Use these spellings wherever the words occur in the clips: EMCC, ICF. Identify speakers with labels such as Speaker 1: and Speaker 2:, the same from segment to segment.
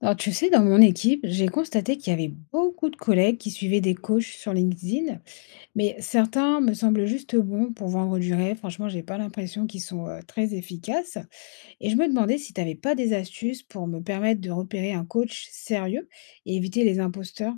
Speaker 1: Alors, tu sais, dans mon équipe, j'ai constaté qu'il y avait beaucoup de collègues qui suivaient des coachs sur LinkedIn, mais certains me semblent juste bons pour vendre du rêve. Franchement, j'ai pas l'impression qu'ils sont très efficaces. Et je me demandais si tu n'avais pas des astuces pour me permettre de repérer un coach sérieux et éviter les imposteurs.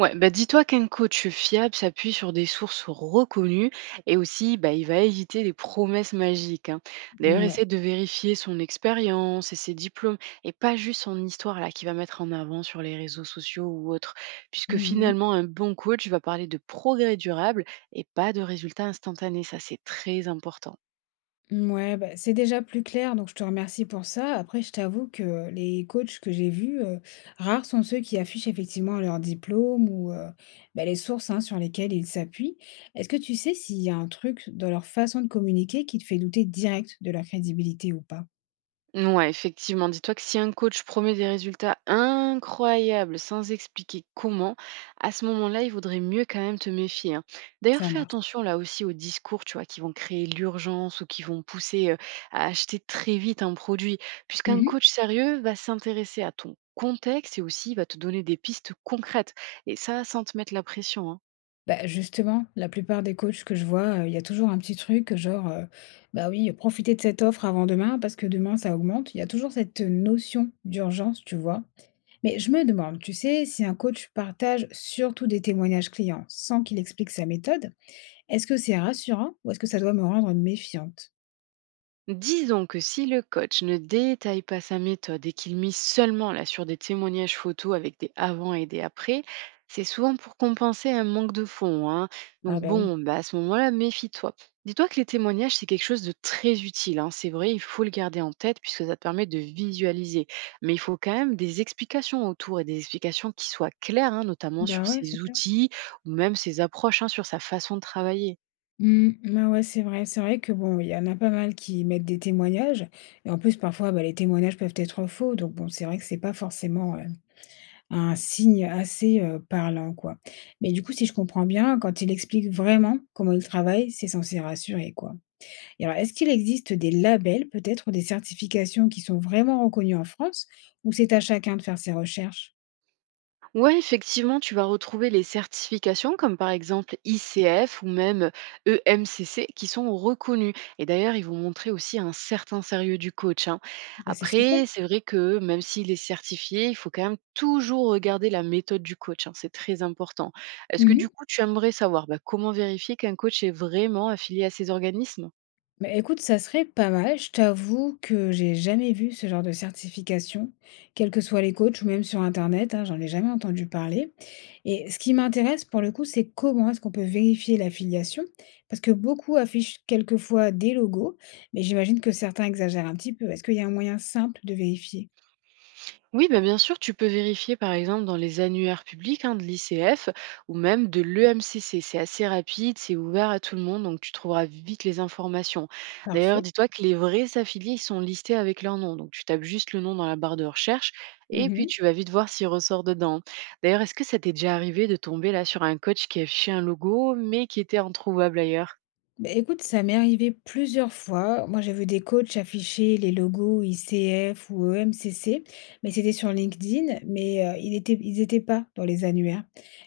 Speaker 2: Ouais, bah dis-toi qu'un coach fiable s'appuie sur des sources reconnues et aussi bah, il va éviter les promesses magiques, hein. D'ailleurs,
Speaker 1: Ouais.
Speaker 2: essaie de vérifier son expérience et ses diplômes et pas juste son histoire là qu'il va mettre en avant sur les réseaux sociaux ou autres, puisque finalement un bon coach va parler de progrès durable et pas de résultats instantanés. Ça, c'est très important.
Speaker 1: Ouais, bah, c'est déjà plus clair, donc je te remercie pour ça. Après, je t'avoue que les coachs que j'ai vus, rares sont ceux qui affichent effectivement leur diplôme ou, bah, les sources, hein, sur lesquelles ils s'appuient. Est-ce que tu sais s'il y a un truc dans leur façon de communiquer qui te fait douter direct de leur crédibilité ou pas?
Speaker 2: Ouais, effectivement, dis-toi que si un coach promet des résultats incroyables sans expliquer comment, à ce moment-là, il vaudrait mieux quand même te méfier, hein. D'ailleurs,
Speaker 1: Ça
Speaker 2: fais
Speaker 1: marche.
Speaker 2: attention là aussi aux discours, tu vois, qui vont créer l'urgence ou qui vont pousser à acheter très vite un produit, puisqu'un
Speaker 1: Mmh.
Speaker 2: coach sérieux va s'intéresser à ton contexte et aussi il va te donner des pistes concrètes, et ça sans te mettre la pression, hein.
Speaker 1: Bah, justement, la plupart des coachs que je vois, il y a toujours un petit truc genre, «Bah, oui, profitez de cette offre avant demain parce que demain ça augmente». Il y a toujours cette notion d'urgence, tu vois? Mais je me demande, tu sais, si un coach partage surtout des témoignages clients sans qu'il explique sa méthode, est-ce que c'est rassurant ou est-ce que ça doit me rendre méfiante?
Speaker 2: Disons que si le coach ne détaille pas sa méthode et qu'il mise seulement là sur des témoignages photos avec des avant et des après, c'est souvent pour compenser un manque de fond, hein.
Speaker 1: Ah
Speaker 2: Donc
Speaker 1: bah oui,
Speaker 2: bon, bah à ce moment-là, méfie-toi. Dis-toi que les témoignages, c'est quelque chose de très utile, hein. C'est vrai, il faut le garder en tête puisque ça te permet de visualiser. Mais il faut quand même des explications autour et des explications qui soient claires, hein, notamment
Speaker 1: bah
Speaker 2: sur
Speaker 1: ouais, c'est
Speaker 2: ses
Speaker 1: clair.
Speaker 2: outils ou même ses approches, hein, sur sa façon de travailler.
Speaker 1: Hmm, bah ouais, c'est vrai que bon, il y en a pas mal qui mettent des témoignages, et en plus parfois bah, les témoignages peuvent être faux, donc bon, c'est vrai que c'est pas forcément un signe assez parlant, quoi. Mais du coup, si je comprends bien, quand il explique vraiment comment il travaille, c'est censé rassurer, quoi. Et alors, est-ce qu'il existe des labels, peut-être, ou des certifications qui sont vraiment reconnues en France, ou c'est à chacun de faire ses recherches?
Speaker 2: Ouais, effectivement, tu vas retrouver les certifications comme par exemple ICF ou même EMCC qui sont reconnues. Et d'ailleurs, ils vont montrer aussi un certain sérieux du coach, hein.
Speaker 1: Bah, c'est super.
Speaker 2: Après, c'est vrai que même s'il est certifié, il faut quand même toujours regarder la méthode du coach, hein. C'est très important. Est-ce que du
Speaker 1: Mhm.
Speaker 2: coup, tu aimerais savoir bah, comment vérifier qu'un coach est vraiment affilié à ces organismes?
Speaker 1: Bah, écoute, ça serait pas mal. Je t'avoue que j'ai jamais vu ce genre de certification, quels que soient les coachs ou même sur Internet, hein, j'en ai jamais entendu parler. Et ce qui m'intéresse pour le coup, c'est comment est-ce qu'on peut vérifier l'affiliation, parce que beaucoup affichent quelquefois des logos, mais j'imagine que certains exagèrent un petit peu. Est-ce qu'il y a un moyen simple de vérifier?
Speaker 2: Oui, bah, bien sûr, tu peux vérifier par exemple dans les annuaires publics, hein, de l'ICF ou même de l'EMCC. C'est assez rapide, c'est ouvert à tout le monde, donc tu trouveras vite les informations. D'ailleurs,
Speaker 1: Parfait.
Speaker 2: dis-toi que les vrais affiliés, ils sont listés avec leur nom. Donc tu tapes juste le nom dans la barre de recherche et puis
Speaker 1: Mhm.
Speaker 2: tu vas vite voir s'il ressort dedans. D'ailleurs, est-ce que ça t'est déjà arrivé de tomber là sur un coach qui affichait un logo mais qui était introuvable ailleurs?
Speaker 1: Bah, écoute, ça m'est arrivé plusieurs fois. Moi, j'ai vu des coachs afficher les logos ICF ou EMCC, mais c'était sur LinkedIn, mais ils étaient pas dans les annuaires.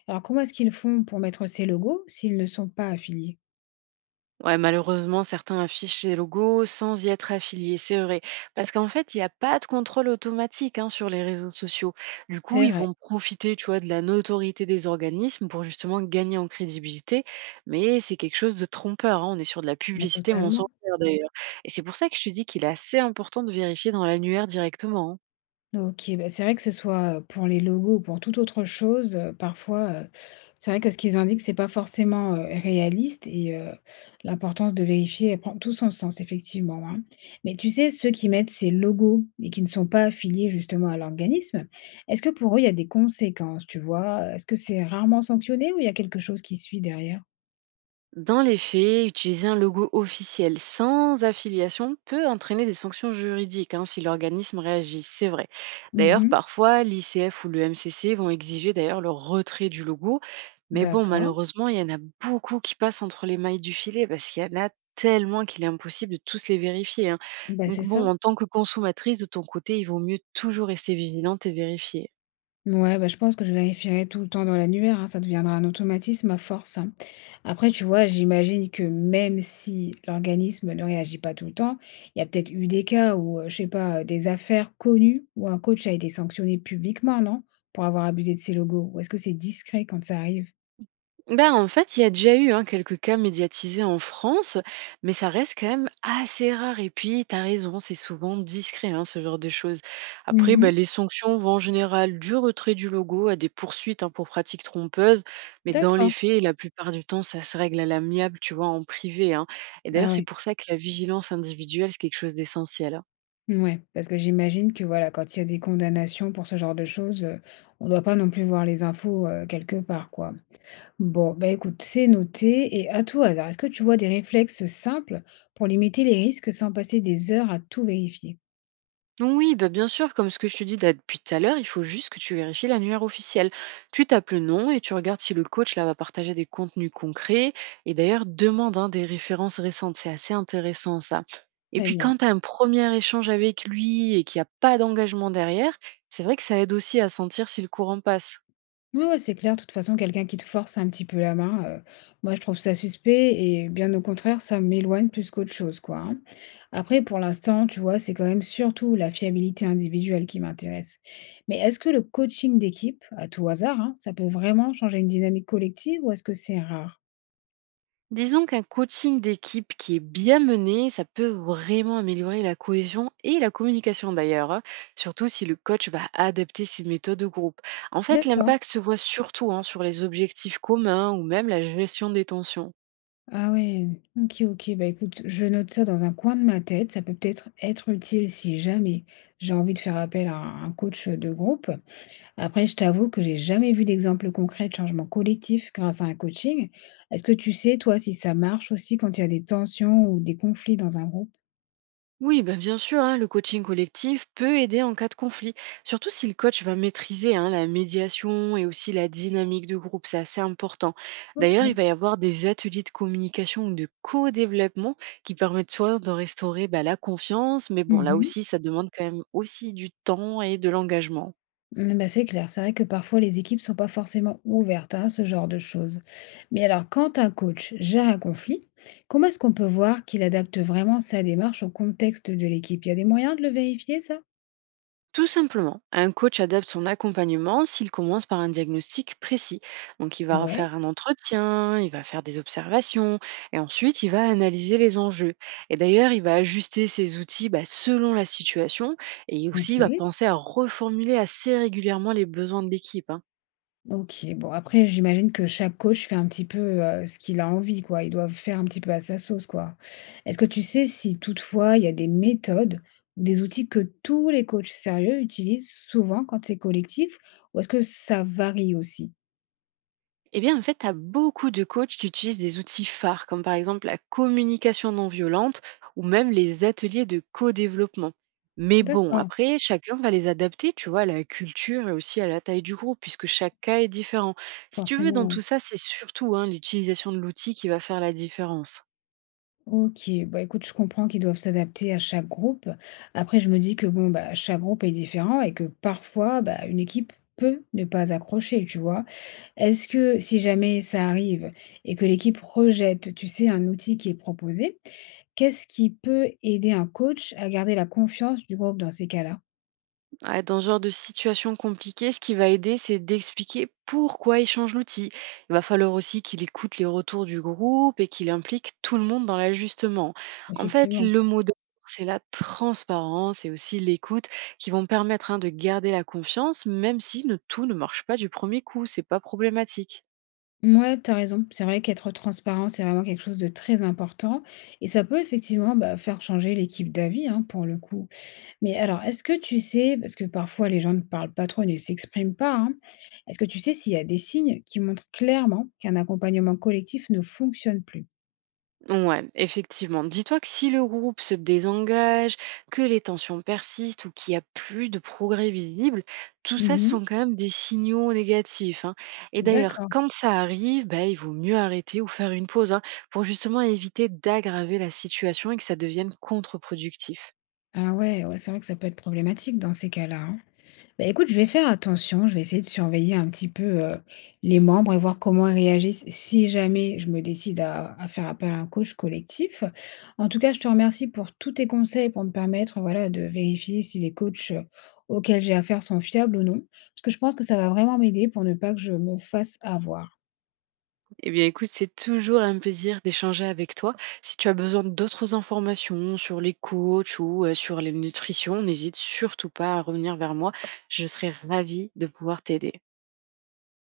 Speaker 1: Alors, comment est-ce qu'ils font pour mettre ces logos s'ils ne sont pas affiliés?
Speaker 2: Ouais, malheureusement, certains affichent ces logos sans y être affiliés, c'est vrai. Parce qu'en fait, il n'y a pas de contrôle automatique, hein, sur les réseaux sociaux. Du coup,
Speaker 1: C'est
Speaker 2: ils
Speaker 1: vrai,
Speaker 2: vont profiter, tu vois, de la notoriété des organismes pour justement gagner en crédibilité. Mais c'est quelque chose de trompeur, hein. On est sur de la
Speaker 1: bah,
Speaker 2: publicité
Speaker 1: totalement.
Speaker 2: mensongère d'ailleurs. Et c'est pour ça que je te dis qu'il est assez important de vérifier dans l'annuaire directement, hein.
Speaker 1: OK, bah, c'est vrai que ce soit, pour les logos ou pour toute autre chose, parfois, c'est vrai que ce qu'ils indiquent, c'est pas forcément, réaliste et l'importance de vérifier, elle prend tout son sens effectivement, hein. Mais tu sais, ceux qui mettent ces logos et qui ne sont pas affiliés justement à l'organisme, est-ce que pour eux, il y a des conséquences, tu vois? Est-ce que c'est rarement sanctionné ou il y a quelque chose qui suit derrière?
Speaker 2: Dans les faits, utiliser un logo officiel sans affiliation peut entraîner des sanctions juridiques, hein, si l'organisme réagit, c'est vrai. D'ailleurs,
Speaker 1: Mmh.
Speaker 2: parfois, l'ICF ou le MCC vont exiger d'ailleurs le retrait du logo. Mais bon,
Speaker 1: D'accord.
Speaker 2: malheureusement, il y en a beaucoup qui passent entre les mailles du filet parce qu'il y en a tellement qu'il est impossible de tous les vérifier, hein.
Speaker 1: Bah, c'est
Speaker 2: Donc
Speaker 1: ça.
Speaker 2: bon, en tant que consommatrice, de ton côté, il vaut mieux toujours rester vigilante et vérifier.
Speaker 1: Ouais, bah, je pense que je vérifierai tout le temps dans l'annuaire, hein, ça deviendra un automatisme à force, hein. Après, tu vois, j'imagine que même si l'organisme ne réagit pas tout le temps, il y a peut-être eu des cas où, je sais pas, des affaires connues où un coach a été sanctionné publiquement, non? Pour avoir abusé de ses logos? Ou est-ce que c'est discret quand ça arrive?
Speaker 2: Ben, en fait, il y a déjà eu, hein, quelques cas médiatisés en France, mais ça reste quand même assez rare. Et puis, tu as raison, c'est souvent discret, hein, ce genre de choses. Après,
Speaker 1: Mmh.
Speaker 2: ben, les sanctions vont en général du retrait du logo à des poursuites, hein, pour pratiques trompeuses, mais dans
Speaker 1: D'accord.
Speaker 2: les faits, la plupart du temps, ça se règle à l'amiable, tu vois, en privé, hein. Et
Speaker 1: Ah
Speaker 2: d'ailleurs, c'est
Speaker 1: ouais.
Speaker 2: pour ça que la vigilance individuelle, c'est quelque chose d'essentiel, hein.
Speaker 1: Ouais. Parce que j'imagine que, voilà, quand il y a des condamnations pour ce genre de choses, on ne doit pas non plus voir les infos, quelque part, quoi. Bon, bah écoute, c'est noté. Et à tout hasard, est-ce que tu vois des réflexes simples pour limiter les risques sans passer des heures à tout vérifier?
Speaker 2: Oui, bah bien sûr, comme ce que je te dis là depuis tout à l'heure, il faut juste que tu vérifies l'annuaire officiel. Tu tapes le nom et tu regardes si le coach là va partager des contenus concrets. Et d'ailleurs, demande, hein, des références récentes. C'est assez intéressant ça. Et
Speaker 1: Très
Speaker 2: puis
Speaker 1: bien.
Speaker 2: quand tu as un premier échange avec lui et qu'il n'y a pas d'engagement derrière, c'est vrai que ça aide aussi à sentir si le courant passe.
Speaker 1: Ouais, ouais, c'est clair. De toute façon, quelqu'un qui te force un petit peu la main, moi, je trouve ça suspect et bien au contraire, ça m'éloigne plus qu'autre chose, quoi. Hein. Après, pour l'instant, tu vois, c'est quand même surtout la fiabilité individuelle qui m'intéresse. Mais est-ce que le coaching d'équipe, à tout hasard, hein, ça peut vraiment changer une dynamique collective ou est-ce que c'est rare?
Speaker 2: Disons qu'un coaching d'équipe qui est bien mené, ça peut vraiment améliorer la cohésion et la communication d'ailleurs, hein, surtout si le coach va adapter ses méthodes au groupe. En fait,
Speaker 1: D'accord.
Speaker 2: l'impact se voit surtout, hein, sur les objectifs communs ou même la gestion des tensions.
Speaker 1: Ah ouais, OK, OK. Bah, écoute, je note ça dans un coin de ma tête. Ça peut peut-être être utile si jamais j'ai envie de faire appel à un coach de groupe. Après, je t'avoue que j'ai jamais vu d'exemple concret de changement collectif grâce à un coaching. Est-ce que tu sais, toi, si ça marche aussi quand il y a des tensions ou des conflits dans un groupe?
Speaker 2: Oui, bah, bien sûr, hein, le coaching collectif peut aider en cas de conflit, surtout si le coach va maîtriser, hein, la médiation et aussi la dynamique de groupe, c'est assez important. D'ailleurs,
Speaker 1: OK.
Speaker 2: il va y avoir des ateliers de communication ou de co-développement qui permettent soit de restaurer bah, la confiance, mais bon, là
Speaker 1: Mhm.
Speaker 2: aussi, ça demande quand même aussi du temps et de l'engagement.
Speaker 1: Mm, bah, c'est clair, c'est vrai que parfois les équipes sont pas forcément ouvertes à ce genre de choses. Mais alors, quand un coach gère un conflit, comment est-ce qu'on peut voir qu'il adapte vraiment sa démarche au contexte de l'équipe? Il y a des moyens de le vérifier, ça?
Speaker 2: Tout simplement, un coach adapte son accompagnement s'il commence par un diagnostic précis. Donc il va
Speaker 1: Ouais,
Speaker 2: faire un entretien, il va faire des observations et ensuite il va analyser les enjeux. Et d'ailleurs, il va ajuster ses outils bah, selon la situation et aussi il va
Speaker 1: ok.
Speaker 2: penser à reformuler assez régulièrement les besoins de l'équipe, hein.
Speaker 1: Ok, bon, après, j'imagine que chaque coach fait un petit peu ce qu'il a envie, quoi. Ils doivent faire un petit peu à sa sauce, quoi. Est-ce que tu sais si toutefois il y a des méthodes ou des outils que tous les coachs sérieux utilisent souvent quand c'est collectif, ou est-ce que ça varie aussi?
Speaker 2: Eh bien, en fait, tu as beaucoup de coachs qui utilisent des outils phares, comme par exemple la communication non violente ou même les ateliers de co-développement. Mais bon,
Speaker 1: D'accord,
Speaker 2: après, chacun va les adapter, tu vois, à la culture et aussi à la taille du groupe, puisque chaque cas est différent. Si tu veux,
Speaker 1: forcément,
Speaker 2: dans
Speaker 1: ouais.
Speaker 2: tout ça, c'est surtout, hein, l'utilisation de l'outil qui va faire la différence.
Speaker 1: OK, bah, écoute, je comprends qu'ils doivent s'adapter à chaque groupe. Après, je me dis que bon, bah, chaque groupe est différent et que parfois, bah, une équipe peut ne pas accrocher, tu vois? Est-ce que si jamais ça arrive et que l'équipe rejette, tu sais, un outil qui est proposé, qu'est-ce qui peut aider un coach à garder la confiance du groupe dans ces cas-là?
Speaker 2: Ouais, dans ce genre de situation compliquée, ce qui va aider, c'est d'expliquer pourquoi il change l'outil. Il va falloir aussi qu'il écoute les retours du groupe et qu'il implique tout le monde dans l'ajustement. En fait,
Speaker 1: Effectivement.
Speaker 2: le mot de c'est la transparence et aussi l'écoute qui vont permettre, hein, de garder la confiance, même si tout ne marche pas du premier coup. C'est pas problématique.
Speaker 1: Ouais, t'as raison. C'est vrai qu'être transparent, c'est vraiment quelque chose de très important et ça peut effectivement, bah, faire changer l'équipe d'avis, hein, pour le coup. Mais alors, est-ce que tu sais parce que parfois les gens ne parlent pas trop, ne s'expriment pas, hein. Est-ce que tu sais s'il y a des signes qui montrent clairement qu'un accompagnement collectif ne fonctionne plus?
Speaker 2: Ouais, effectivement. Dis-toi que si le groupe se désengage, que les tensions persistent ou qu'il n'y a plus de progrès visible, tout ça ce
Speaker 1: Mmh.
Speaker 2: sont quand même des signaux négatifs, hein. Et d'ailleurs,
Speaker 1: D'accord.
Speaker 2: quand ça arrive, bah, il vaut mieux arrêter ou faire une pause, hein, pour justement éviter d'aggraver la situation et que ça devienne contre-productif.
Speaker 1: Ah ouais, ouais, c'est vrai que ça peut être problématique dans ces cas-là, hein. Bah, écoute, je vais faire attention, je vais essayer de surveiller un petit peu, les membres et voir comment ils réagissent si jamais je me décide à faire appel à un coach collectif. En tout cas, je te remercie pour tous tes conseils, pour me permettre, voilà, de vérifier si les coachs, auxquels j'ai affaire sont fiables ou non. Parce que je pense que ça va vraiment m'aider pour ne pas que je me fasse avoir.
Speaker 2: Eh bien, écoute, c'est toujours un plaisir d'échanger avec toi. Si tu as besoin d'autres informations sur les coachs ou sur les nutritions, n'hésite surtout pas à revenir vers moi. Je serai ravie de pouvoir t'aider.